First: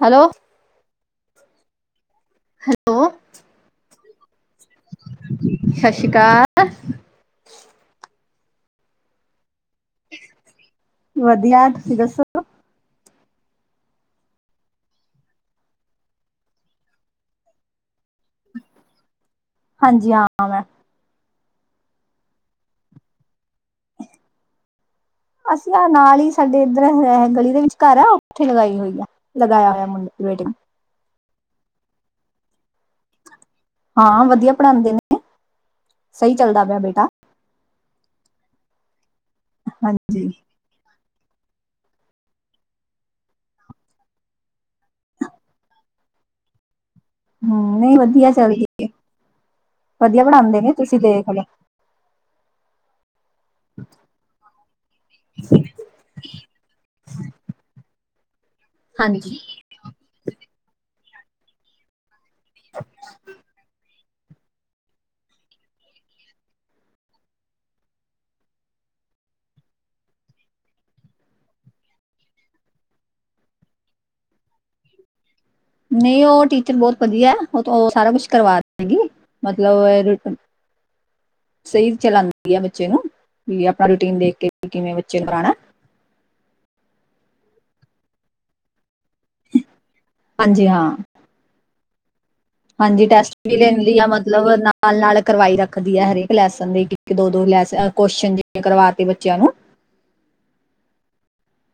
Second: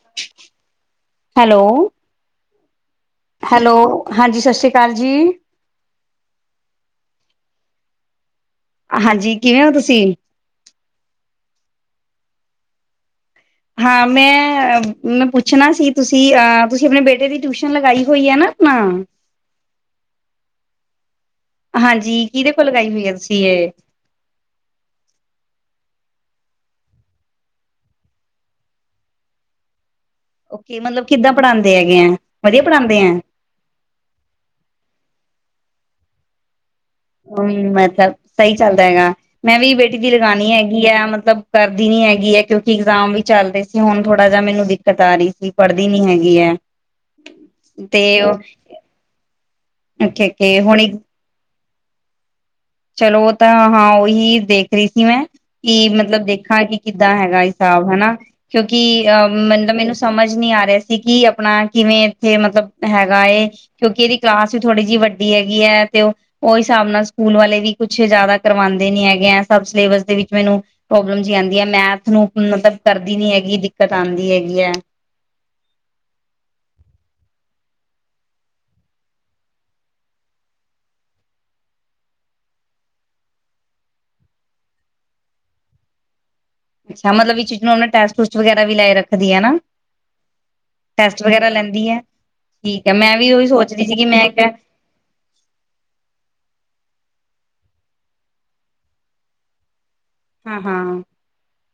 Hello, hello. Hello. ਹਾਂਜੀ sorry ਸਸ਼ ਰੀ ਕਾਲ। [unintelligible] ਹਾਂਜੀ, ਕਿਵੇਂ ਹੋ ਤੁਸੀਂ? ਵਧੀਆ, ਤੁਸੀਂ ਦੱਸੋ। ਹਾਂ, ਮੈਂ ਅ ਮੈਂ ਪੁੱਛਣਾ ਸੀ ਤੁਸੀਂ ਅਹ ਤੁਸੀਂ ਆਪਣੇ ਬੇਟੇ ਦੀ ਟਿਊਸ਼ਨ ਲਗਾਈ ਹੋਈ ਆ ਨਾ ਤਾਂ ਹਾਂਜੀ, ਕਿਹਦੇ ਕੋਲ ਲਗਾਈ ਹੋਈ ਹੈ ਤੁਸੀਂ ਇਹ ਸੀ ਨਾਲ ਹੀ ਸਾਡੇ ਇੱਧਰ ਗਲੀ ਦੇ ਵਿੱਚ ਘਰ ਆ ਉੱਥੇ ਲਗਾਈ ਹੋਈ ਆ, ਲਗਾਇਆ ਹੋਇਆ ਮੁੰਡਾ ਓਕੇ ਮਤਲਬ ਕਿੱਦਾਂ ਪੜ੍ਹਾਂਦੇ ਹੈਗੇ ਆ, ਵਧੀਆ ਪੜ੍ਹਾਂਦੇ ਐ। ਹਾਂ, ਵਧੀਆ ਪੜ੍ਹਾਂਦੇ ਨੇ ਸਹੀ ਚੱਲਦਾ ਪਿਆ ਬੇਟ ਹੂੰ, ਮਤਲਬ ਸਹੀ ਚੱਲਦਾ ਹੈਗਾ। ਮੈਂ ਵੀ ਬੇਟੀ ਦੀ ਹਾਂਜੀ। ਲਗਾਣੀ ਹੈਗੀ ਆ ਮਤ ਮਤਲਬ ਕਰਦੀ ਨੀ ਹੈਗੀ ਹੈ ਕਿਉਂਕਿ ਇਗਜ਼ਾਮ ਵੀ ਚੱਲਦੇ ਸੀ, ਹੁਣ ਥੋੜਾ ਜਾ ਮੈਨੂੰ ਦਿੱਕਤ ਆ ਰਹੀ ਸੀ ਪੜ੍ਹਦੀ ਨੀ ਹੈਗੀ ਐ। ਹਮ ਨਹੀਂ ਵਧੀਆ ਚੱਲਦੀ ਵਧੀਆ ਓਕੇ-ਓਕੇ ਪੜ੍ਹਾਉਂਦੇ ਨੇ ਹੁਣ ਤੁਸੀਂ ਦੇਖ ਲਓ ਚਲੋ ਤਾਂ ਹਾਂ ਉਹੀ ਦੇਖ ਰਹੀ ਸੀ ਮੈਂ ਕਿ ਮਤਲਬ ਦੇਖਾਂ ਕਿ ਕਿੱਦਾਂ ਹੈਗਾ ਹਿਸਾਬ ਹਨਾ ਹ ਕਿਉਂਕਿ ਅਹ ਹਾਂਜੀ ਮਤਲਬ ਮੈਨੂੰ ਸਮਝ ਨਹੀਂ ਆ ਰਿਹਾ ਕੀ ਆਪਣਾ ਕਿਵੇਂ ਇੱਥੇ ਮਤਲਬ ਹੈਗਾ ਕਿਉਂਕਿ ਇਹਦੀ ਕਲਾਸ ਵੀ ਥੋੜੀ ਜਿਹੀ ਵੱਡੀ ਹੈਗੀ ਹੈ ਤੇ ਉਹ ਉਹ ਹਿਸਾਬ ਨਾਲ ਸਕੂਲ ਵਾਲੇ ਵੀ ਕੁਛ ਜਿਆਦਾ ਕਰਵਾਉਂਦੇ ਨੀ ਹੈਗੇ ਹੈ ਸਭ ਸਿਲੇਬਸ ਦੇ ਵਿੱਚ ਮੈਨੂੰ ਪ੍ਰੋਬਲਮ ਆਉਂਦੀ ਹੈ ਮੈਥ ਨੂੰ ਮਤਲਬ ਕਰਦੀ ਨੀ ਹੈਗੀ ਦਿੱਕਤ ਆਉਂਦੀ ਹੈਗੀ ਹੈ ਨਹੀਂ ਉਹ ਟੀਚਰ ਬਹੁਤ ਵਧੀਆ ਉਹ ਉਹ ਸਾਰਾ ਕੁਛ ਕਰਵਾ ਦੇਗੀ ਮਤਲਬ ਸਹੀ ਚਲਾਉਂਦੀ ਹੈ ਬੱਚੇ ਨੂੰ ਵੀ ਆਪਣਾ ਰੂਟੀਨ ਦੇਖ ਕੇ ਕਿਵੇਂ ਬੱਚੇ ਨੂੰ ਆਉਣਾ ਅੱਛਾ ਮਤਲਬ ਚੀਜ਼ ਨੂੰ ਟੈਸ ਟੂਸ ਵਗੈਰਾ ਵੀ ਲੈ ਰੱਖਿਆ ਦੀ ਨਾ ਹਾਂਜੀ ਹਾਂ ਟੈਸਟ ਵਗੈਰਾ ਲੈਂਦੀ ਹੈ ਠੀਕ ਹੈ ਹਾਂਜੀ ਮੈਂ ਟੈਸਟ ਉਹੀ ਵੀ ਸੋਚਦੀ ਸੀ ਲੈਂਦੀ ਕਿ ਆ ਮੈਂ ਮਤਲਬ ਕਿਹਾ ਨਾਲ ਨਾਲ ਕਰਵਾਈ ਰੱਖਦੀ ਹੈ ਹਰੇਕ ਲੈਸ ਦੇ ਦੋ ਦੋ ਲੈਸ ਕੁਸ਼ਚਨ ਜਿਵੇ ਕਰਵਾਤੇ ਬੱਚਿਆਂ ਨੂੰ ਹਾਂ ਹਾਂ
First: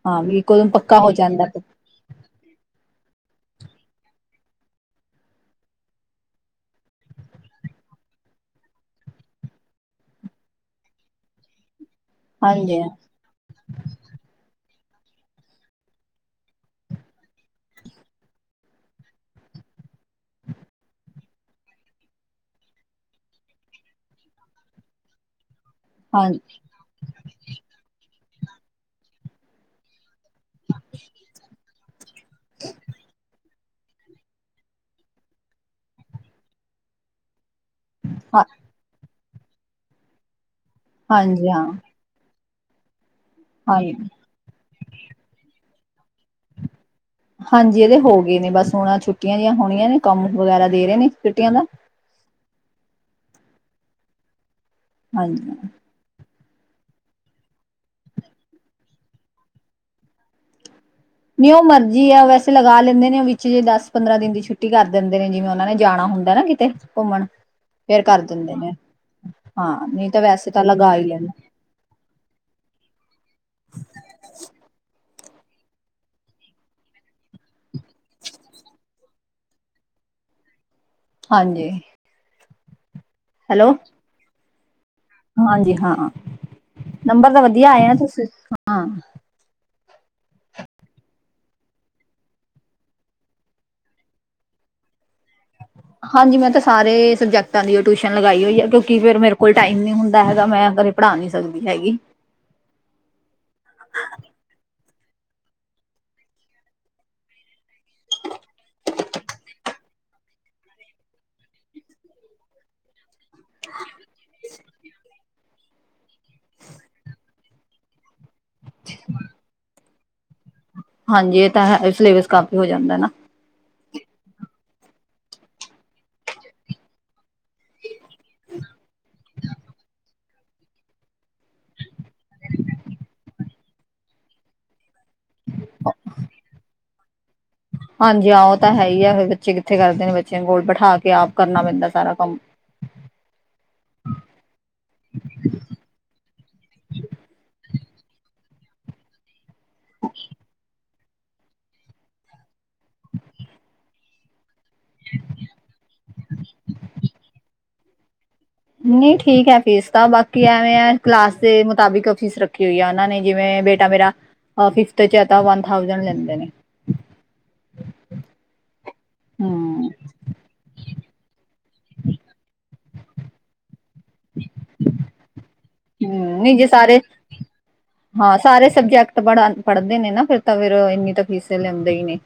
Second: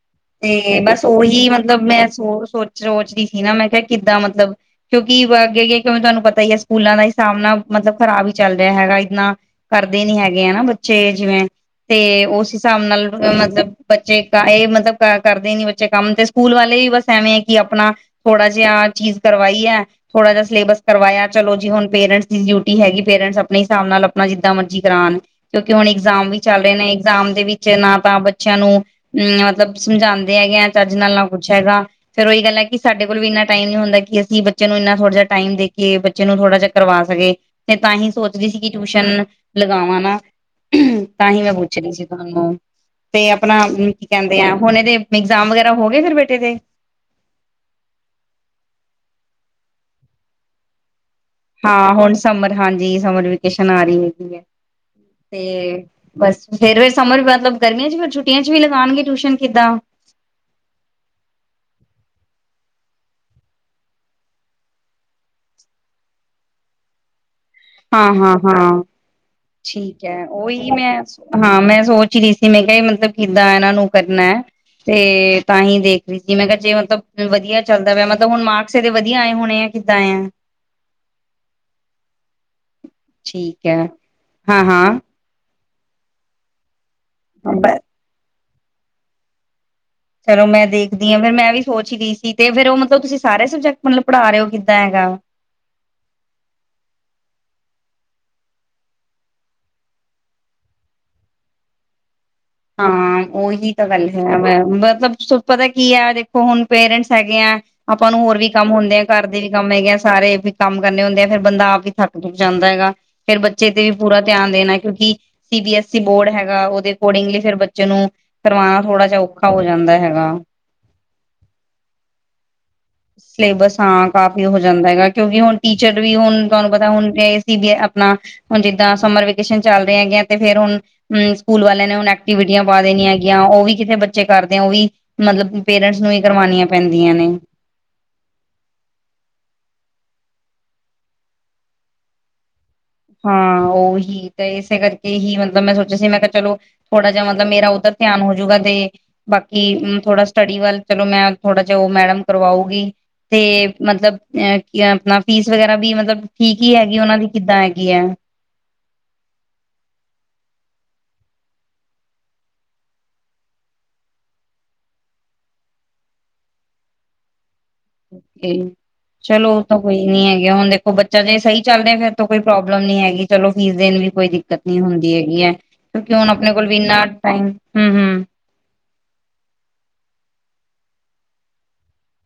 ਹਾਂ ਵੀ ਕੋਲੋਂ ਤੇ ਪੱਕਾ ਬਸ ਹੋ ਜਾਂਦਾ ਉਹੀ ਮਤਲਬ ਮੈਂ ਸੋ ਸੋਚ ਸੋਚ ਸੀ ਨਾ ਮੈਂ ਕਿਹਾ ਕਿੱਦਾਂ ਮਤਲਬ ਕਿਉਂਕਿ ਅੱਗੇ ਅੱਗੇ ਕਿਵੇਂ ਤੁਹਾਨੂੰ ਪਤਾ ਹੀ ਹੈ ਸਕੂਲਾਂ ਦਾ ਹੀ ਸਾਹਮਣਾ ਮਤਲਬ ਖ਼ਰਾਬ ਹੀ ਚੱਲ ਰਿਹਾ ਹੈਗਾ ਇਏਦਨਾ ਕਰਦੇ ਨੀ ਹੈਗੇ ਹਨਾ ਬੱਚੇ ਜਿਵੇਂ ਤੇ ਉਸ ਹਾਂਜੀ ਹਿਸਾਬ ਹਾਂਜੀ ਨਾਲ ਮਤਲਬ ਬੱਚੇ ਕਏ ਮਤਲਬ ਕਰਦੇ ਨੀ ਬੱਚੇ ਕੰਮ ਤੇ ਸਕੂਲ ਵਾਲੇ ਵੀ ਬਸ ਐਵੇਂ ਹੈ ਕਿ ਆਪਣਾ ਥੋੜਾ ਜਿਹਾਹ ਚੀਜ਼ ਕਰਵਾਈ ਹੈ ਥੋੜਾ ਜਹਾ ਸਿਲੇਬਸ ਕਰਵਾਇਆ ਚਲੋ ਜੀ ਹੁਣ ਪੇਰੈਂਟਸ ਦੀ ਡਿਊਟੀ ਹੈਗੀ ਪੇਰੈਂਟਸ ਆਪਣੇ ਹਿਸਾਬ ਨਾਲ ਆਪਣਾ ਜਿਦਾਂ ਮਰਜੀੀ ਕਰਾਉਣ ਕਿਉਂਕਿ ਹੁਣ ਇਗਜ਼ਾਮ ਵੀ ਹਾਂ- ਚੱਲ ਰਹੇ ਨੇ ਇਗਜ਼ਾਮ ਦੇ ਵਿੱਚ ਨਾ ਆਪਾਂ ਬੱਚਿਆਂ ਨੂੰ ਅਮ ਮਤਲਬ ਸਮਝਾਉਂਦੇ ਹੈਗੇ ਆ ਚੱਜ ਨਾਲ ਨਾ ਕੁੱਛ ਹੈਗਾ ਫੇਰ ਉਹੀ ਗੱਲ ਹੈ ਕਿ ਸਾਡੇ ਕੋਲ ਵੀ ਇੰਨਾਂ ਟਾਈਮ ਨੀ ਹੁੰਦਾ ਕਿ ਅਸੀਂ ਬੱਚੇ ਨੂੰ ਇੰਨਾ ਥੋੜਾ ਜਿਹਾ ਟਾਈਮ ਦੇ ਕੇ ਬੱਚੇ ਨੂੰ ਥੋੜਾ ਜਿ ਕਰਵਾ ਸਕੇ ਤੇ ਤਾਂ ਹੀ ਸੋਚਦੀ ਸੀ ਕਿ ਟਿਊਸ਼ਨ ਲਗਾਵਾਂ ਨਾ ਤਾਂ ਹੀ ਹਾਂਜੀ ਮੈਂ ਹਾਂ ਪੁੱਛਣੀ ਸੀ ਤੁਹਾਨੂੰ ਤੇ ਆਪਣਾ ਹਾਂਜੀ ਕੀ ਕਹਿੰਦੇ ਆ ਹੁਣ ਇਹਦੇ ਇਗਜ਼ਾਮ ਵਗੈਰਾ ਹੋਗੇ ਫਿਰ ਬੇਟੇ ਦੇ ਹਾਂਜੀ ਇਹਦੇ ਹੋ ਗਏ ਨੇ ਬਸ ਹੁਣ ਛੁੱਟੀਆਂ ਜਿਆਂ ਹੋਣੀਆਂ ਨੇ ਕੰਮ ਵਗੈਰਾ ਦੇ ਰਹੇ ਨੇ ਛੁੱਟੀਆਂ ਦਾ ਹਾਂ ਹੁਣ ਸਮਰ ਹਾਂਜੀ ਸਮਰ ਵੇਕੇਸ਼ਨ ਆ ਰਹੀ ਹੈਗੀ ਹੈ ਹਾਂਜੀ ਤੇ ਬਸ ਫੇਰ ਵੀ ਸਮਰ ਮਤਲਬ ਗਰਮੀਆਂ ਚ ਫਿਰ ਛੁੱਟੀਆਂ ਚ ਵੀ ਲਗਾਉਣਗੇ ਟਿਊਸ਼ਨ ਕਿੱਦਾਂ ਨਹੀਂੀਉਹ ਮਰਜ਼ੀ ਆ ਵੈਸੇ ਲਗਾ ਲੈਂਦੇ ਨੇ ਉਹ ਵਿੱਚ ਜੇ ਦਸ ਪੰਦਰਾਂ ਦਿਨ ਦੀ ਛੁੱਟੀ ਕਰ ਦਿੰਦੇ ਨੇ ਜਿਵੇਂ ਉਹਨਾਂ ਨੇ ਜਾਣਾ ਹੁੰਦਾ ਨਾ ਕਿਤੇ ਘੁੰਮਣ ਫੇਰ ਹਾਂ ਕਰ ਹਾਂ ਦਿੰਦੇ ਨੇ ਹਾਂ ਹਾਂ ਠੀਕ ਨਹੀਂ ਤਾਂ ਹੈ ਵੈਸੇ ਤਾਂ ਉਹੀ ਮੈਂ ਲਗਾ ਹੀ ਲੈਂਦੇ ਹਾਂ ਮੈਂ ਸੋਚ ਰਹੀ ਸੀ ਮੈਂ ਕਿਹਾ ਮਤਲਬ ਕਿੱਦਾਂ ਇਹਨਾਂ ਨੂੰ ਕਰਨਾ ਹੈ ਤੇ ਤਾਂ ਹੀ ਦੇਖ ਰਹੀ ਜੀ ਮੈਂ ਕਿਹਾ ਜੇ ਮਤਲਬ ਵਧੀਆ ਚੱਲਦਾ ਪਿਆ ਮਤਲਬ ਹੁਣ ਮਾਰਕਸ ਇਹਦੇ ਵਧੀਆ ਆਏ ਹੋਣੇ ਆ ਕਿੱਦਾਂ ਆ ਹਾਂਜੀ ਠੀਕ ਹੈਲੋ ਏ। ਹਾਂ-ਹਾਂ। ਹਾਂਜੀ ਹਾਂ ਨੰਬਰ ਤਾਂ ਵਧੀਆ ਆਏ ਆ ਤੁਸੀ ਹਾਂ। ਚਲੋ ਮੈਂ ਦੇਖਦੀ ਹਾਂ ਫੇਰ ਮੈਂ ਵੀ ਸੋਚ ਰਹੀ ਸੀ ਤੇ ਫੇਰ ਉਹ ਮਤਲਬ ਤੁਸੀਂ ਸਾਰੇ ਸਬਜੈਕਟ ਮਤਲਬ ਪੜ੍ਹਾ ਰਹੇ ਹੋ ਕਿੱਦਾਂ ਹੈਗਾ। ਹਾਂਜੀ ਮੈਂ ਤਾਂ ਸਾਰੇ ਸਬਜੈਕਟਾਂ ਦੀ ਟਿਊਸ਼ਨ ਲਗਾਈ ਹੋਈ ਆ ਕਿਉਂਕਿ ਫੇਰ ਮੇਰੇ ਕੋਲ ਟਾਈਮ ਨੀ ਹੁੰਦਾ ਹੈਗਾ ਮੈਂ ਕਦੇ ਪੜ੍ਹਾ ਨਹੀਂ ਸਕਦੀ ਹੈਗੀ। ਹਾਂ ਉਹੀ ਤਾਂ ਗੱਲ ਹੈ ਵ ਮਤਲਬ ਪਤਾ ਕੀ ਹੈ ਦੇਖੋ ਹੁਣ ਪੇਰੈਂਟਸ ਹੈਗੇ ਆ ਆਪਾਂ ਨੂੰ ਹੋਰ ਵੀ ਕੰਮ ਹੁੰਦੇ ਆ ਘਰ ਦੇ ਵੀ ਕੰਮ ਹੈਗੇ ਆ ਸਾਰੇ ਵੀ ਕੰਮ ਕਰਨੇ ਹੁੰਦੇ ਆ ਫਰ ਬੰਦਾ ਆਪ ਵੀ ਥੱਕ ਜਾਂਦਾ ਹੈਗਾ ਫੇਰ ਬੱਚੇ ਤੇ ਵੀ ਪੂਰਾ ਧਿਆਨ ਦੇਣਾ ਕਿਉਂਕਿ C B S E board ਹੈਗਾ ਉਹਦੇ ਅਕੋਰਡਿੰਗਲੀ ਫਿਰ ਬੱਚੇ ਨੂੰ ਕਰਵਾਣਾ ਥੋੜ੍ਹਾ ਜਿ ਔਖਾ ਹੋ ਜਾਂਦਾ ਹੈਗਾ। [unintelligible] ਹਾਂਜੀ ਇਹ ਤਾਂ ਹੈ ਸਿਲੇਬਸ ਕਮ ਹੋ ਜਾਂਦਾ ਨਾ ਸਿਲੇਬਸ ਹਾਂ ਕਾਫੀ ਹੋ ਜਾਂਦਾ ਹੈਗਾ ਕਿਉਂਕਿ ਹੁਣ ਟੀਚਰ ਵੀ ਹੁਣ ਤੁਹਾਨੂੰ ਪਤਾ ਹੁਣ ਸੀ ਬੀ ਵੀ ਆਪਣਾ ਹੁਣ ਜ ਦਾਂ ਸਮਰ ਵੇਕੇਸ਼ਨ ਚੱਲ ਦੇ ਹੈਗੇ ਆ ਤਾਂ ਤੇ ਫੇਰ ਹੁਣਮ ਸਕੂਲ ਵਾਲਿਆਂ ਨੇ ਹੁਣ ਐਕਟੀਵਿਟੀਆਂ ਪਾ ਦੇਣੀਆਂ ਹੈਗੀਆਂ ਉਹ ਵੀ ਕਿਥੇ ਬੱਚੇ ਕਰਦੇ ਆ ਉਹ ਵੀ ਮਤਲਬ ਪੇਰੈਂਟਸ ਨੂੰ ਹੀ ਕਰਵਾਣੀਆਂ ਪੈਂਦੀਆਂ। ਦੀਆਂ ਨੇ ਹਾਂਜੀ ਆਹ ਉਹ ਤਾਂ ਹੈ ਹੀ ਆ ਫਿਰ ਬੱਚੇ ਕਿੱਥੇ ਕਰਦੇ ਨੇ ਬੱਚਿਆਂ ਕੋਲ ਬੈਠਾਂ ਕੇ ਆਪ ਕਰਨਾ ਪੈਂਦਾ ਸਾਰਾ ਕੰਮ ਹਾਂ ਉਹੀ ਤੇ ਇਸੇ ਕਰਕੇ ਹੀ ਮਤਲਬ ਮੈਂ ਸੋਚਿਆ ਸੀ ਮੈਂ ਕਿਹਾ ਚਲੋ ਥੋੜਾ ਜਿਹਾ ਮਤਲਬ ਮੇਰਾ ਉਧਰ ਧਿਆਨ ਹੋਜੂਗਾ ਦੇ ਬਾਕੀ ਕਿ ਥੋੜਾ ਸਟੱਡੀ ਵੱਲ ਚਲੋ ਮੈਂ ਥੋੜਾ ਜਿਹਾ ਉਹ ਮੈਡਮ ਕਰਵਾਉਗੀ ਤੇ ਮਤਲਬ ਅ ਆਪਣਾ ਫੀਸ ਵਗੈਰਾ ਵੀ ਮਤਲਬ ਠੀਕ ਹੀ ਹੈਗੀ ਉਹਨਾਂ ਦੀ ਕਿੱਦਾਂ ਹੈਗ ਕੀ ਏ ਨਹੀਂ ਠੀਕ ਹੈ ਫੀਸ ਤਾਂ ਬਾਕੀ ਐਵੇਂ ਕਲਾਸ ਦੇ ਮੁਤਾਬਿਕ ਫੀਸ ਰੱਖੀ ਹੋਈ ਆ ਉਹ ਨੇ ਜਿਵੇ ਬੇਟਾ ਮੇਰਾ ਫਿਫ਼ਥ ਚ ਏ ਤਾਂ ਵਨ ਥਾਊਸੈਂਡ ਲੈਂਦੇ ਨੇ। ਚਲੋ ਉਹ ਤਾਂ ਹਮ ਕੋਈ ਨੀ ਹੈਗੇ ਹੁਣ ਦੇਖੋ ਬੱਚਾ ਜੇ ਸਹੀ ਚੱਲ ਰਿਹਾ ਫੇਰ ਤੋਂ ਕੋਈ ਪ੍ਰੋਬਲ ਲਮ ਨੀ ਹੈਗੀ ਚਲੋ ਫੀਸ ਦੇਣ ਵੀ ਕੋਈ ਦਿੱਕਤ ਨੀ ਹੁੰਦੀ ਹੈਗੀ ਹੈ ਕਿਉਂਕਿ ਹੁਣ ਆਪਣੇ ਕੋਲ ਜੇ ਵੀ ਸਾਰੇ ਇੰਨਾ ਟਾਈਮ ਹੂੰ ਹੂੰ ਹਾਂ ਸਾਰੇ ਸਬਜੈਕਟ ਪੜ ਪੜ੍ਹਦੇ ਨੇ ਨਾ ਫਿਰ ਤਾਂ ਫਿਰ ਇੰਨੀ ਤਾਂ ਫੀਸ ਤਾਂ ਲੇਂਦੇ ਇਸ ਨੇ।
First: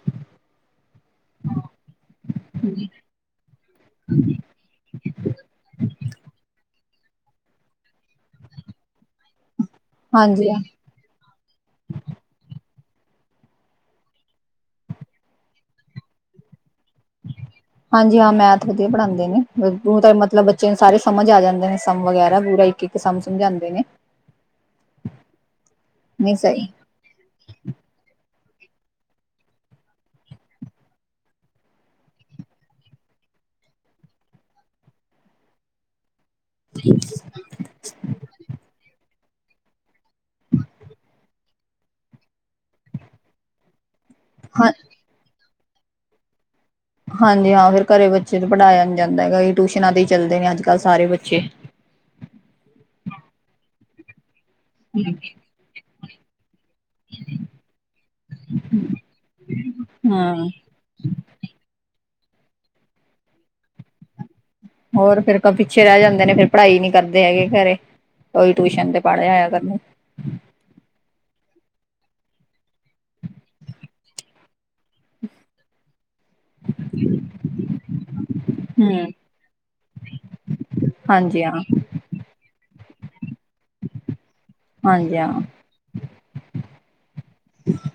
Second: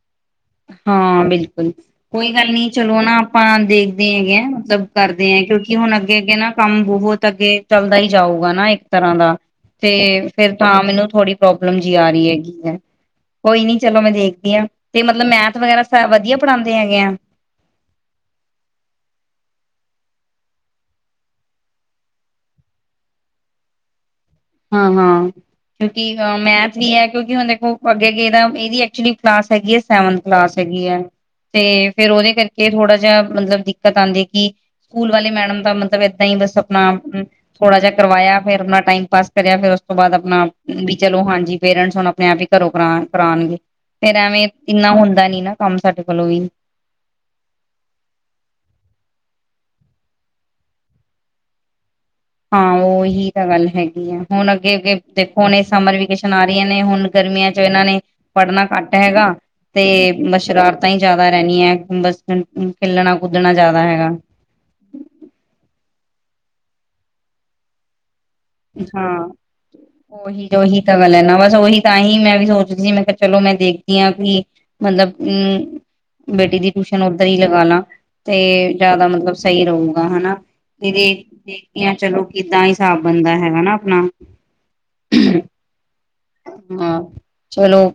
ਹਾਂ ਬਿਲਕੁਲ ਕੋਈ ਗੱਲ ਨੀ ਚਲੋ ਨਾ ਆਪਾਂ ਦੇਖਦੇ ਹੈਗੇ ਆ ਮਤਲਬ ਕਰਦੇ ਏ ਕਿਉਂਕਿ ਹੁਣ ਅੱਗੇ ਅੱਗੇ ਨਾ ਕੰਮ ਬਹੁਤ ਅੱਗੇ ਚੱਲਦਾ ਹੀ ਜਾਊਗਾ ਨਾ ਇੱਕ ਤਰ੍ਹਾਂ ਦਾ ਤੇ ਹਾਂਜੀ ਫਿਰ ਤਾਂ ਮੈਨੂੰ ਥੋੜੀ ਪ੍ਰੋਬਲਮ ਜਿ ਆ ਰਹੀ ਹੈਗੀ ਐਂ। ਕੋਈ ਨੀ ਚਲੋ ਮੈਂ ਦੇਖਦੀ ਹਾਂ ਤੇ ਮਤਲਬ ਮੈਂ ਥ ਵਗੈਰਾ ਸ ਵਧੀਆ ਪੜ੍ਹਾਦ ਹਾਂਜੀ ਹਾਂ ਮੈਥ ਵਧੀਆ ਪੜਾਦੇ ਨੇ ਦੇ ਤਾਂ ਮਤਲਬ ਬੱਚੇ ਨੂੰ ਸਾਰੇ ਸਮਝ ਆ ਜਾਂਦੇ ਨੇ ਸਮ ਵਗੈਰਾ ਪੂਰਾ ਇੱਕ ਇੱਕ ਸਮ ਸਮਝਾਦੇ ਨੇ। ਹਾਂ ਹਾਂ ਕਿਉਂਕਿ ਅਹ ਨਹੀਂ ਸਹੀ ਮੈਥ ਵੀ ਹੈ ਕਿਉਂਕਿ ਹੁਣ ਦੇਖੋ ਅੱਗੇ ਗਦਾ ਇਹਦੀ ਐਕਚੁਲੀ ਕਲਾਸ ਹੈਗੀ ਹੈ ਸੈਵਨਥ ਕਲਾਸ ਹੈਗੀ ਹੈ ਤੇ ਫੇਰ ਉਹਦੇ ਕਰਕੇ ਥੋੜਾ ਜਿ ਮਤਲਬ ਦਿੱਕਤ ਆਉਂਦੀ ਹੈ ਕਿ ਸਕੂਲ ਵਾਲੇ ਮੈਡਮ ਦਾ ਮਤਲਬ ਦ ਹੀ ਬਸ ਆਪਣਾ ਥੋੜਾ ਜਿਹਾ ਕਰਵਾਇਆ ਫੇਰ ਆਪਣਾ ਟਾਈਮ ਪਾਸ। ਕਰਿਆ ਫਿਰ ਉਸ ਤੋਂ ਬਾਅਦ ਆਪਣਾ ਵੀ ਚਲੋ ਹਾਂਜੀ ਪੇਰੈਂਟਸ ਹੁਣ ਆਪਣੇ ਆਪ ਹੀ ਘਰੋਂ ਕਰ ਕਰਾਉਣਗੇ। ਫੇਰ ਐਵੇਂ ਹਾਂ ਇੰਨਾ ਹੁੰਦਾ ਨੀ ਨਾ। ਕੰਮ ਸਾਡੇ ਕੋਲੋਂ ਵੀ ਹਾਂਜੀ ਹਾਂ ਫਿਰ ਘਰੇ ਬੱਚੇ ਤੋਂ ਪੜ੍ਹਾਇਆ ਨ ਜਾਂਦਾ ਹੈਗਾ ਕਿ ਟਿਊਸ਼ਨਾਂ ਤੇ ਹੀ ਚੱਲਦੇ ਨੇ ਅੱਜ ਕੱਲ੍ਹ ਸਾਰੇ ਬੱਚੇ ਹਾਂ ਉਹੀ ਤਾਂ ਗੱਲ ਹੈਗੀ ਆ। ਹੁਣ ਅੱਗੇ ਅੱਗੇ ਦੇਖੋ ਹੁਣੇ ਸਮਰ ਵੀਕੇਸ਼ਨ ਆ ਰਹੀਆਂ ਨੇ ਹੁਣ ਗਰਮੀਆਂ ਚ ਇਹਨਾਂ ਨੇ ਪੜ੍ਹਨਾ ਘੱਟ ਹੈਗਾ ਤੇ ਹਮ ਸ਼ਰਾਰਤਾਂ ਹੀ ਜ਼ਿਆਦਾ ਰਹਿਣੀਆਂ ਬਸ ਖਲਣਾ ਕੁਦਣਾ ਜ਼ਿਆਦਾ ਹੈਗਾ। ਹੋਰ ਫੇਰ ਪਿੱਛੇ ਰਹਿ ਜਾਂਦੇ ਨੇ ਫੇਿਰ ਪੜ੍ਹਾਈ ਨਹੀਂੀ ਕਰਦੇ ਹੈਗੇ ਘਰੇ। ਉਹੀ ਟਿਊਸ਼ਨ ਤੇ ਪੜ੍ਹ ਹਾਂ ਆਇਆ ਕਰਨ ਉਹੀ ਉਹੀ ਤਾਂ ਗੱਲ ਹੈ ਨਾ ਬਸ ਉਹੀ ਤਾਂ ਹੀ ਮੈਂ ਵੀ ਸੋਚਦੀ ਸੀ ਮੈਂ ਕਿਹਾ ਚਲੋ ਮੈਂ ਦੇਖਦੀ ਹਾਂ ਵੀ ਮਤਲਬ ਅਮ ਬੇਟੀ ਦੀ ਟਊਸ਼ਨ ਉੱਧਰ ਹੀ ਲਗਾ ਲਾ ਤੇ ਜ਼ਿਆਦਾ ਹਮ ਮਤਲਬ ਸਹੀ ਰਹੇਗਾ ਹਨਾ ਤੇ ਦੇਖ ਹਾਂਜੀ ਹਾਂ ਦੇਖਦੇ ਹ ਚਲੋ ਕਿੱਦਾਂ ਹਿਸਾਬ। ਬੰਦਾ ਹੈਗਾ ਨਾ ਆਪਣਾ ਹਾਂਜੀ ਹਾਂ ਹਾਂ ਚਲੋ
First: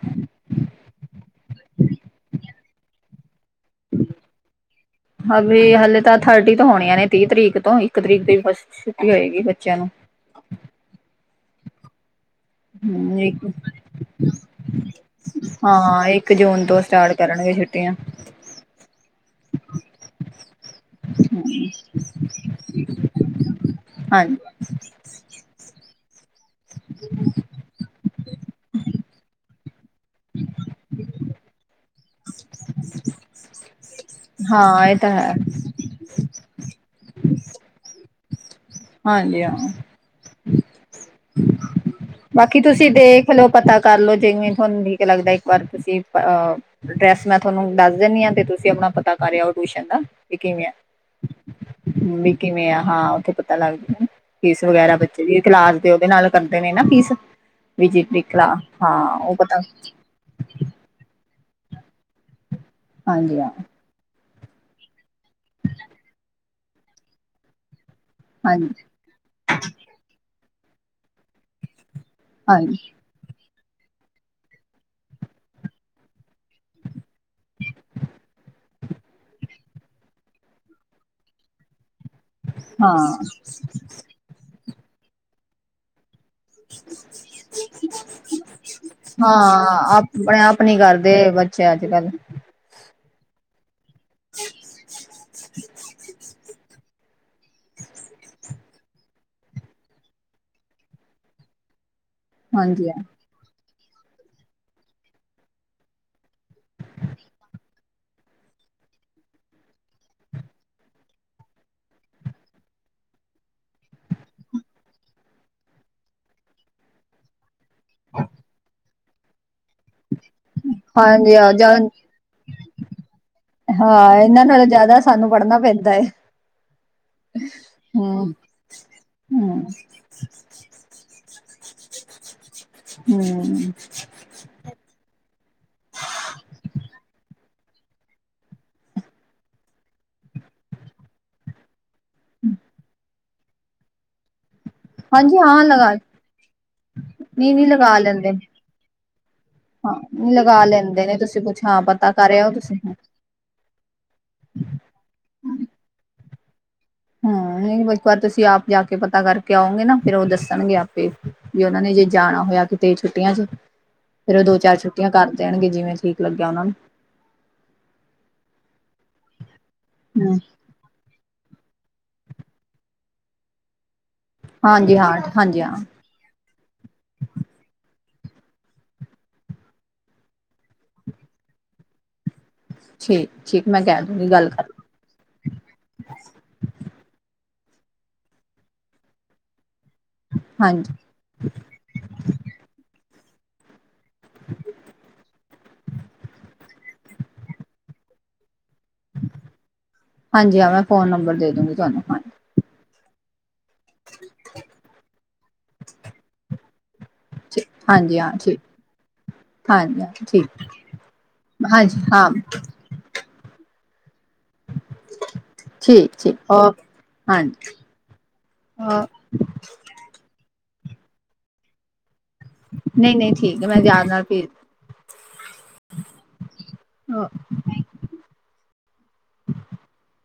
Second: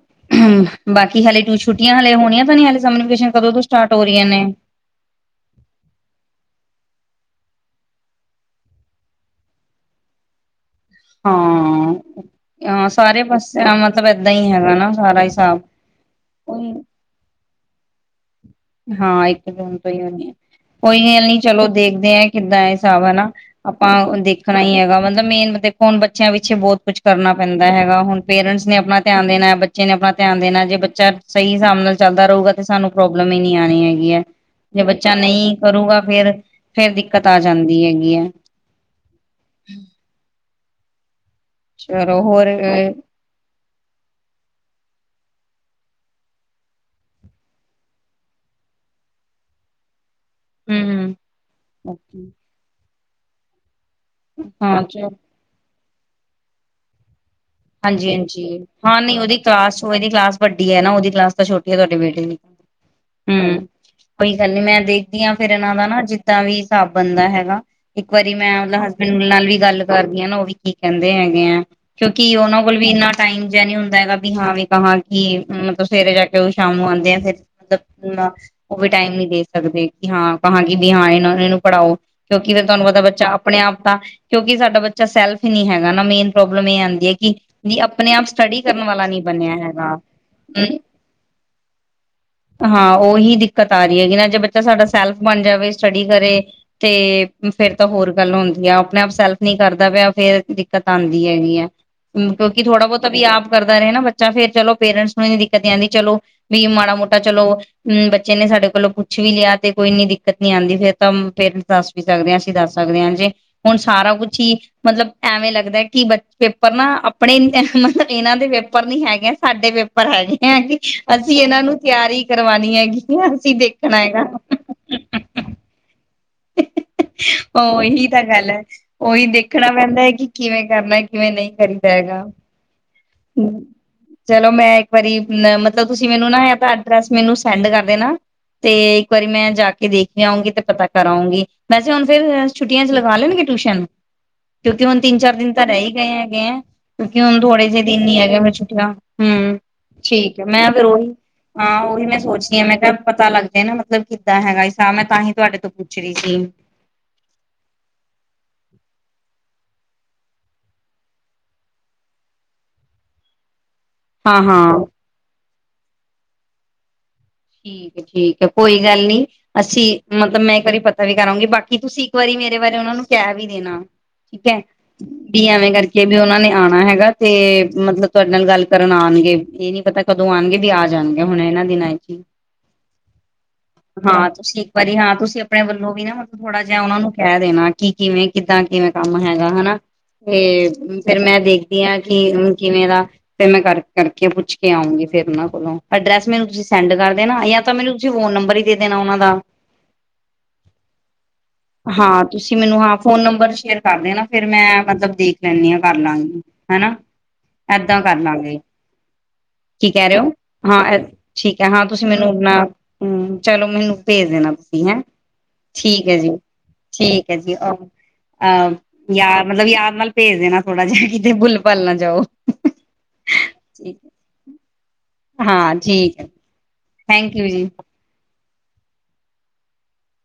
ਬਾਕੀ ਹਲੇੇ ਤੂੰ ਛੁੱਟੀਆਂ ਹਲੇ ਹੋਣੀਆਂ ਬਣੀੇ ਸਕੇਸ਼ਨ ਹ ਵੀੀ ਹਲੇ ਤਾਂ ਥਰਟੀ ਤੋਂ ਹੋਣੀਆਂ ਨੇ ਤੀਹ ਤਰੀਕ ਤੋਂ ਇੱਕ ਤਰੀਕ ਦੀ ਬਸ ਛੁੱਟੀ ਹੋਏਗੀ ਬੱਚਿਆਂ ਨੂੰ ਹਾਂ। ਹਾਂ ਹਮ ਸਾਰੇ ਇੱਕ ਪਾਸਿਆ ਮਤਲਬ ਏਦਾਂ ਹੀ ਹੈਗਾ ਨਾ ਸਾਰਾ ਹਿਸਾਬ ਤੇ ਆ। ਹਾਂ ਇੱਕ ਦੋਨ ਤੋਂ ਹੀ ਹੋ ਕੋਈ ਗੱਲ ਨੀ ਚਲੋ ਦੇਖਦੇ ਆ ਕਿੱਦਾਂ ਹਿਸਾਬ ਹਨਾ ਆਪਾਂ ਹਾਂਜੀ ਦੇਖਣਾ ਹੀ ਹੈਗਾ ਮਤਲਬ ਮੇਨ ਫੋਣ ਬੱਚਿਆਂ ਪਿੱਛੇ ਬਹੁਤ ਕੁਛ ਕਰਨਾ ਪੈਂਦਾ ਹੈਗਾ ਹੁਣ ਪੇਰੈਂਟਸ ਨੇ ਆਪਣਾ ਧਿਆਨ ਦੇਣਾ ਬੱਚੇ ਨੇ ਆਪਣਾ ਧਿਆਨ ਦੇਣਾ ਜੇ ਬੱਚਾ ਸਹੀ ਹਿਸਾਬ ਨਾਲ ਚੱਲਦਾ ਰਹਹੇਗਾ ਤੇ ਸਾਨੂੰ ਪ੍ਰੋਬਲਮ ਨੀ ਆਉਣੀ ਹੈਗੀ ਹੈ ਜੇ ਹਾਂ ਇਹ ਤਾਂ ਬੱਚਾ ਹੈ ਨਹੀਂ ਕਰੂਗਾ ਫੇਰ ਫੇਰ ਦਿੱਕਤ ਆ ਜਾਂਦੀ ਹੈਗੀ। ਹੈ ਆ। ਹਾਂਜੀਿਆ। ਅ ਚਲੋ ਹੋਰ ਬਾਕੀ ਤੁਸੀਂ ਦੇਖ ਲਓ ਪਤਾ ਕਰਲੋ ਜਿਵੇਂ ਤੁਹਾਨੂੰ ਠੀਕ ਲੱਗਦਾ। ਪਰ ਤੁਸੀਂ ਐਡਰੈਸ ਮੈਂ ਤੁਹਾਨੂੰ ਦੱਸ ਦਦੀ ਆ ਤੁਸੀਂ ਆਪਣਾ ਪਤਾ ਕਰਯ ਟਊ ਦਾ। ਵਿੀ ਮਿਆ ਹਮ ਬਕੀ ਮਿਆ ਹਾਂ। ਲਦਾ। ਫੀਸ ਹਾਂ ਵਗੈਰਾ ਚਲੋ ਬੱਚੇ ਦੀ ਕਲਾਸ ਉਹਦੇ ਨਾਲ ਕਰਦੇ ਨੇ ਨਾ ਫੀਸ ਹਾਂਜੀ ਵਿਜਿਟ ਦੀ ਹਾਂਜੀ ਕਲਾ ਹਾਂ ਨ ਉਹ ਉਹਦੀ ਪਤਾ ਕਲਾਸ ਇਹਦੀ ਕਲਾਸ ਵੱਡੀ ਹੈ ਨਾ ਉਹਦੀ ਕਲਾਸ ਤਾਂ ਛੋਟੀ ਤੁਹਾਡੇ ਬੇਟੇ ਹਾਂਜੀ ਹਾਂ ਹੂੰ, ਕੋਈ ਗੱਲ ਨੀ ਮੈਂ ਦੇਖਦੀ ਹਾਂ ਫਿਰ ਇਹਨਾਂ ਦਾ ਨਾ ਜਿੱਦਾਂ ਵੀ ਹਾਬ ਬੰਦਾ ਹੈਗਾ ਇੱਕ ਵਾਰੀ ਮੈਂ ਹਾਂਜੀ ਮਤਲਬ ਹਸਬੈਂਡ ਨਾਲ ਵੀ ਗੱਲ ਕਰਦੀ ਹਾਂ ਨਾ ਉਹ ਵੀ ਕੀ ਕਹਿੰਦੇ ਹੈਗੇ ਆ ਕਿਉਂਕਿ ਕੀ ਉਹਨਾਂ ਕੋਲ ਹਾਂਜੀ ਵੀ ਇੰਨਾ ਟਾਈਮ ਨੀ ਹੁੰਦਾ ਹੈਗਾ ਵੀ ਹਾਂ ਵੀ ਕਹਾਂ ਕਿ ਮਤਲਬ ਸਵੇਰੇ ਜਾ ਕੇ ਉਹ ਸ਼ਾਮ ਨੂੰ ਆਉਂਦੇ ਆ ਫੇਰ ਮਤਲਬ ਉਹ ਵੀ ਟਾਈਮ ਨੀ ਦੇ ਸਕਦੇ ਕਿ ਹਾਂ ਕਾਂ ਕਿ ਵੀ ਹਾਂ ਇਹ ਨੂੰ ਪੜ੍ਹਾਓ ਕਿਉਂਕਿ ਫਿਰ ਤੁਹਾਨੂੰ ਹਾਂ ਪਤਾ ਬੱਚਾ ਆਪਣੇ ਆਪ ਦਾ ਕਿਉਂਕਿ ਸਾਡਾ ਬੱਚਾ ਬੱਚਾ ਸੈਲਫ ਹੀ ਨਹੀਂ ਹੈਗਾ ਨਾ ਮੇਨ ਪ੍ਰੋਬਲਮ ਇਹ ਆਂਦੀ ਕਿ ਜ ਆਪਣੇ ਆਪ ਸਟੱਡੀ ਕਰਨ ਵਾਲਾ ਨੀ ਬਣਿਆ ਹਾਂ ਹੈਗਾ ਆਪਣੇ ਆਪ ਹਮ ਨੀ ਕਰਦੇ ਬੱਚੇ ਅੱਜ ਕੱਲ ਹਾਂ ਉਹੀ ਦਿੱਕਤ ਸਾਰੀ ਹੈਗੀ ਨਾ ਜੇ ਬੱਚਾ ਸਾਡਾ ਸੈਲਫ ਬਣ ਜਾਵੇ ਸਟੱਡੀ ਕਰੇ ਤੇ ਫੇਰ ਤਾਂ ਹੋਰ ਗੱਲ ਹੁੰਦੀ ਆ ਆਪਣੇ ਆਪ ਸੈਲਫ ਨਹੀਂ ਕਰਦਾ ਪਿਆ ਫੇਰ ਦਿੱਕਤ ਆਉਂਦੀ ਹੈਗੀ ਆ ਕਿਉਕਿ ਥੋੜਾ ਹਾਂਜੀ ਹਾਂ, ਬਹੁਤ ਅਭ ਆਪ ਕਰ ਨਾ ਬੱਚਾ ਫੇਰ ਚਲੋ ਪੇਰੈਂਟਸ ਨੂੰ ਇੰਨੀ ਦਿੱਕਤ ਆਉਂਦੀ ਚਲੋ ਵੀ ਮਾੜਾ ਮੋਟਾ ਚਲੋ ਅਮ ਬੱਚੇ ਨੇ ਸਾਡੇ ਕੋਲੋਂ ਕੁੱਛ ਵੀ ਲਿਆ ਤੇ ਕੋਈ ਇੰਨੀ ਦਿੱਕਤ ਨੀ ਆਉਂਦੀ ਫੇਰ ਤਾਂ ਪੇਰੈਂਟਸ ਦੱਸ ਵੀ ਸਕਦੇ ਹ ਅਸੀਂ ਦੱਸ ਸਕਦੇ ਹਾਂ ਜੇ ਹੁਣ ਸਾਰਾ ਕੁਛ ਹੀ ਮਤਲਬ ਐਵੇਂ ਲੱਗਦਾ ਕਿ ਬ ਪਰ ਨਾ ਆਪਣੇ ਮਤਲਬ ਇਹਨਾਂ ਦੇ ਵੇਪਰ ਨਹੀਂ ਹੈਗੇ ਸਾਡੇ ਪਰਰ ਹੈਗੇ ਹੈਗੇ ਹਾਂਜੀ ਅਸੀਂ ਹਾਂ, ਇਹਨਾਂ ਨੂੰ ਜਾਂ ਤਿਆਰੀ ਕਰਵਾਉਣੀ ਹੈਗੀ ਅਸੀਂ ਦੇਖਣਾ ਹਾਂ ਹੈਗਾ ਇਹਨਾਂ ਨਾਲੋਂ ਜ਼ਿਆਦਾ ਸਾਨੂੰ ਪੜ੍ਹਨਾ ਪੈਂਦਾ ਹੈ ਹ ਇਹੀ ਤਾਂ ਹਮ ਗੱਲ ਹੈ ਉਹੀ ਹਮ ਦੇਖਣਾ ਪੈਂਦਾ ਹੈ ਕਿ ਕਿਵੇਂ ਕਰਨਾ ਕਿਵੇਂ ਨਹੀਂ ਕਰੀਦਾ ਹੈਗਾ ਹਮ ਚਲੋ ਮੈਂ ਇੱਕ ਵਾਰੀ ਅ ਮਤਲਬ ਤੁਸੀਂ ਮੈਨੂੰ ਨਾ ਤਾਂ ਐਡਰੈਸ ਮੈਨੂੰ ਸੈਂਡ ਕਰਦੇ ਨਾ ਤੇ ਇੱਕ ਵਾਰੀ ਮੈਂ ਜਾ ਕੇ ਦੇਖ ਕੇ ਆਊਂਗੀ ਤੇ ਪਤਾ ਕਰਾਊਂਗੀ ਮੈਂ ਚਲ ਫਿਰ ਛੁੱਟੀਆਂ ਕਰ ਲੈਣਗੇ ਟਿਊਸ਼ਨ ਕਿਉਂਕਿ ਹੁਣ ਤਿੰਨ ਚਾਰ ਹਾਂਜੀ ਦਿਨ ਹਾਂ ਤਾਂ ਰਹਿ ਹੀ ਲਗਾ ਗਏ ਹੈਗੇ ਆ ਕਿਉਂਕਿ ਹੁਣ ਨਹੀਂ ਥੋੜੇ ਨਹੀਂ ਜਿਹੇ ਲਗਾ ਦਿਨ ਨੀ ਲੈਂਦੇ ਹੈਗੇ ਮੈਂ ਛੁੱਟਿਆ ਹਮ ਹਾਂ ਠੀਕ ਹੈ ਲਗਾ ਮੈਂ ਫੇਿਰ ਲੈਂਦੇ ਉਹੀ ਨੇ ਤੁਸੀਂ ਕੁਛ ਹਾਂ ਉਹੀ ਪਤਾ ਮੈਂ ਕਰ ਰਹੇ ਹੋ ਸੋਚਦੀ ਹਾਂ ਤੁਸੀਂ ਮੈਂ ਕਿਹਾ ਪਤਾ ਲੱਗਦਾ ਨਾ ਕਿੱਦ ਹੈਗਾ ਹਿਸ ਮੈਂ ਤਾਂਹੀ ਤੁਹਾਡੇ ਤੋਂ ਪੁੱਛ ਸੀ ਹਮ ਇੱਕ ਵਾਰ ਤੁਸੀਂ ਆਪ ਜਾ ਕੇ ਪਤਾ ਕਰਕੇ ਆਓਗੇ ਨਾ ਫੇਿਰ ਉਹ ਦੱਸਣਗੇ ਆਪੇ ਵੀ ਉਹਨਾਂ ਨੇ ਜੇ ਜਾਣਾ ਹੋਇਆ ਕਿਤੇ ਛੁੱਟੀਆਂ ਚ ਫੇਰ ਹਾਂ ਉਹ ਦੋ ਚਾਰ ਹਾਂ ਛੁੱਟੀਆਂ ਕਰ ਦੇਣਗੇ ਜਿਵੇਂ ਠੀਕ ਲੱਗਿਆ ਉਹਨਾਂ ਨੂੰ ਠੀਕ ਹੈ, ਠੀਕ ਹੈ, ਕੋਈ ਗੱਲ ਨੀ ਅਸੀਂ ਮਤਲਬ ਮੈਂ ਇਕ ਵਾਰੀ ਪਤਾ ਵੀ ਕਰ ਆਵਾਂਗੀ ਬਾਕ- ਕੀ ਤੁਸੀਂ ਇੱਕ ਵਾਰੀ ਮੇਰੇ ਬਾਰੇ ਉਹਨਾ ਨੂੰ ਕਹਿ ਵੀ ਦੇਣਾ ਠੀਕ ਹੈ ਹਾਂਜੀ ਹਾਂ ਵੀ ਹਾਂਜੀ ਐਵੇਂ ਹਾਂ ਕਰਕੇ ਵੀ ਉਹਨਾ ਨੇ ਆਉਣਾ ਹੈਗਾ ਤੇ ਮਤਲਬ ਤੁਹਾਡੇ ਨਾਲ ਗੱਲ ਕਰਨ ਆਉਣਗੇ ਇਹ ਨੀ ਪਤਾ ਕਦੋਂ ਆਉਣਗੇ ਵੀ ਆ ਜਾਣਗੇ ਹੁਣ ਇਹਨਾਂ ਦਿਨਾਂ ਚ ਈ। ਠੀਕ ਠੀਕ ਮੈਂ ਕਹਿ ਹਾਂ ਦੂੰਗੀ ਗੱਲ ਤੁਸੀਂ ਕਰ ਇੱਕ ਵਾਰੀ ਹਾਂ ਤੁਸੀਂ ਆਪਣੇ ਵੱਲੋਂ ਵੀ ਨਾ ਮਤਲਬ ਥੋੜਾ ਜਿਹਾ ਉਹਨਾ ਨੂੰ ਕਹਿ ਦੇਣਾ। ਕੀ ਕਿਵੇਂ ਕਿੱਦਾਂ ਕਿਵੇਂ ਕੰਮ ਹੈਗਾ ਹੈਨਾ ਤੇ ਹਾਂਜੀ ਫੇਿਮਰ ਮੈਂ ਦੇਖਦੀ ਹਾਂ ਕਿ ਹੁਨ ਕਿਵੇਂ ਦਾ ਪਹਿਲਾਂ ਕਰ ਕਰਕੇ ਪੁੱਛ ਕੇ ਆਉਂਗੀ ਫੇਰ ਉਹਨਾਂ ਕੋਲੋਂ ਐਡਰੈਸ ਮੈਨੂੰ ਤੁਸੀਂ ਸੈਂਡ ਹੈਨਾ ਜਾਂ ਤਾਂ ਮੈਨੂੰ ਤੁਸੀਂ ਫੋਨ ਨੰਬਰ ਹੀ ਦੇ ਦੇਣਾ ਉਹਨਾਂ ਦਾ, ਹਾਂਜੀ ਹਾਂ ਮੈਂ ਫੋਨ ਨੰਬਰ ਦੇ ਦੂੰਗੀ ਤੁਹਾਨੂੰ ਹਾਂ ਹਾਂਜੀ ਤੁਸੀਂ ਮੈਨੂੰ ਹ ਫੋਨ ਨੰਬਰ ਚ ਸੇ਼ਅਰ ਕਰ ਦੇਨਾ ਫੇਿਰ ਮੈਂ ਮਤਲਬ ਦੇਖ ਲੈਂਦੀ ਹਾਂ ਕਰ ਲਾਂਗੀ। ਹੈਨਾ? ਏਦਾਂ ਕਰ ਹਾਂਜੀ ਹਾਂ ਲਾਂਗੇ। ਠੀਕ ਕੀ ਹਾਂਜੀ ਕਹਿ ਹਾਂ ਰਹੇ ਹੋ ਠੀਕ ਹਾਂ ਠੀਕ ਹੈ ਹਾਂ ਮੈਨੂੰ ਅਪਣਾ ਹੂੰ ਚੱ ਤੋ ਮੈਨੂੰ ਭੇਜ ਦੇਣਾ ਤੁਸੀਂ ਹੈਂ ਠੀਕ ਹੈ ਜੀ, ਠੀਕ ਹੈ ਜੀ, ਹਾਂਜੀ ਉਹ ਅਹ ਯਾਦ ਮਤਲਬ ਯਾਦ ਨਾਲ ਭੇਜ ਦੇਣਾ ਥੋੜਾ ਜਿਹਾ ਕਿਤੇ ਭੁੱਲ-ਭਾਲ ਨਾ ਜਾਓ। ਨਹੀਂ-ਨਹੀਂ ਠੀਕ ਹੈ ਮੈਂ ਯਾਦ ਨਾਲ ਭੇਜ ਹਾਂ ਠੀਕ ਹੈ। ਥੈਂਕ ਯੂ ਜੀ। [unintelligible]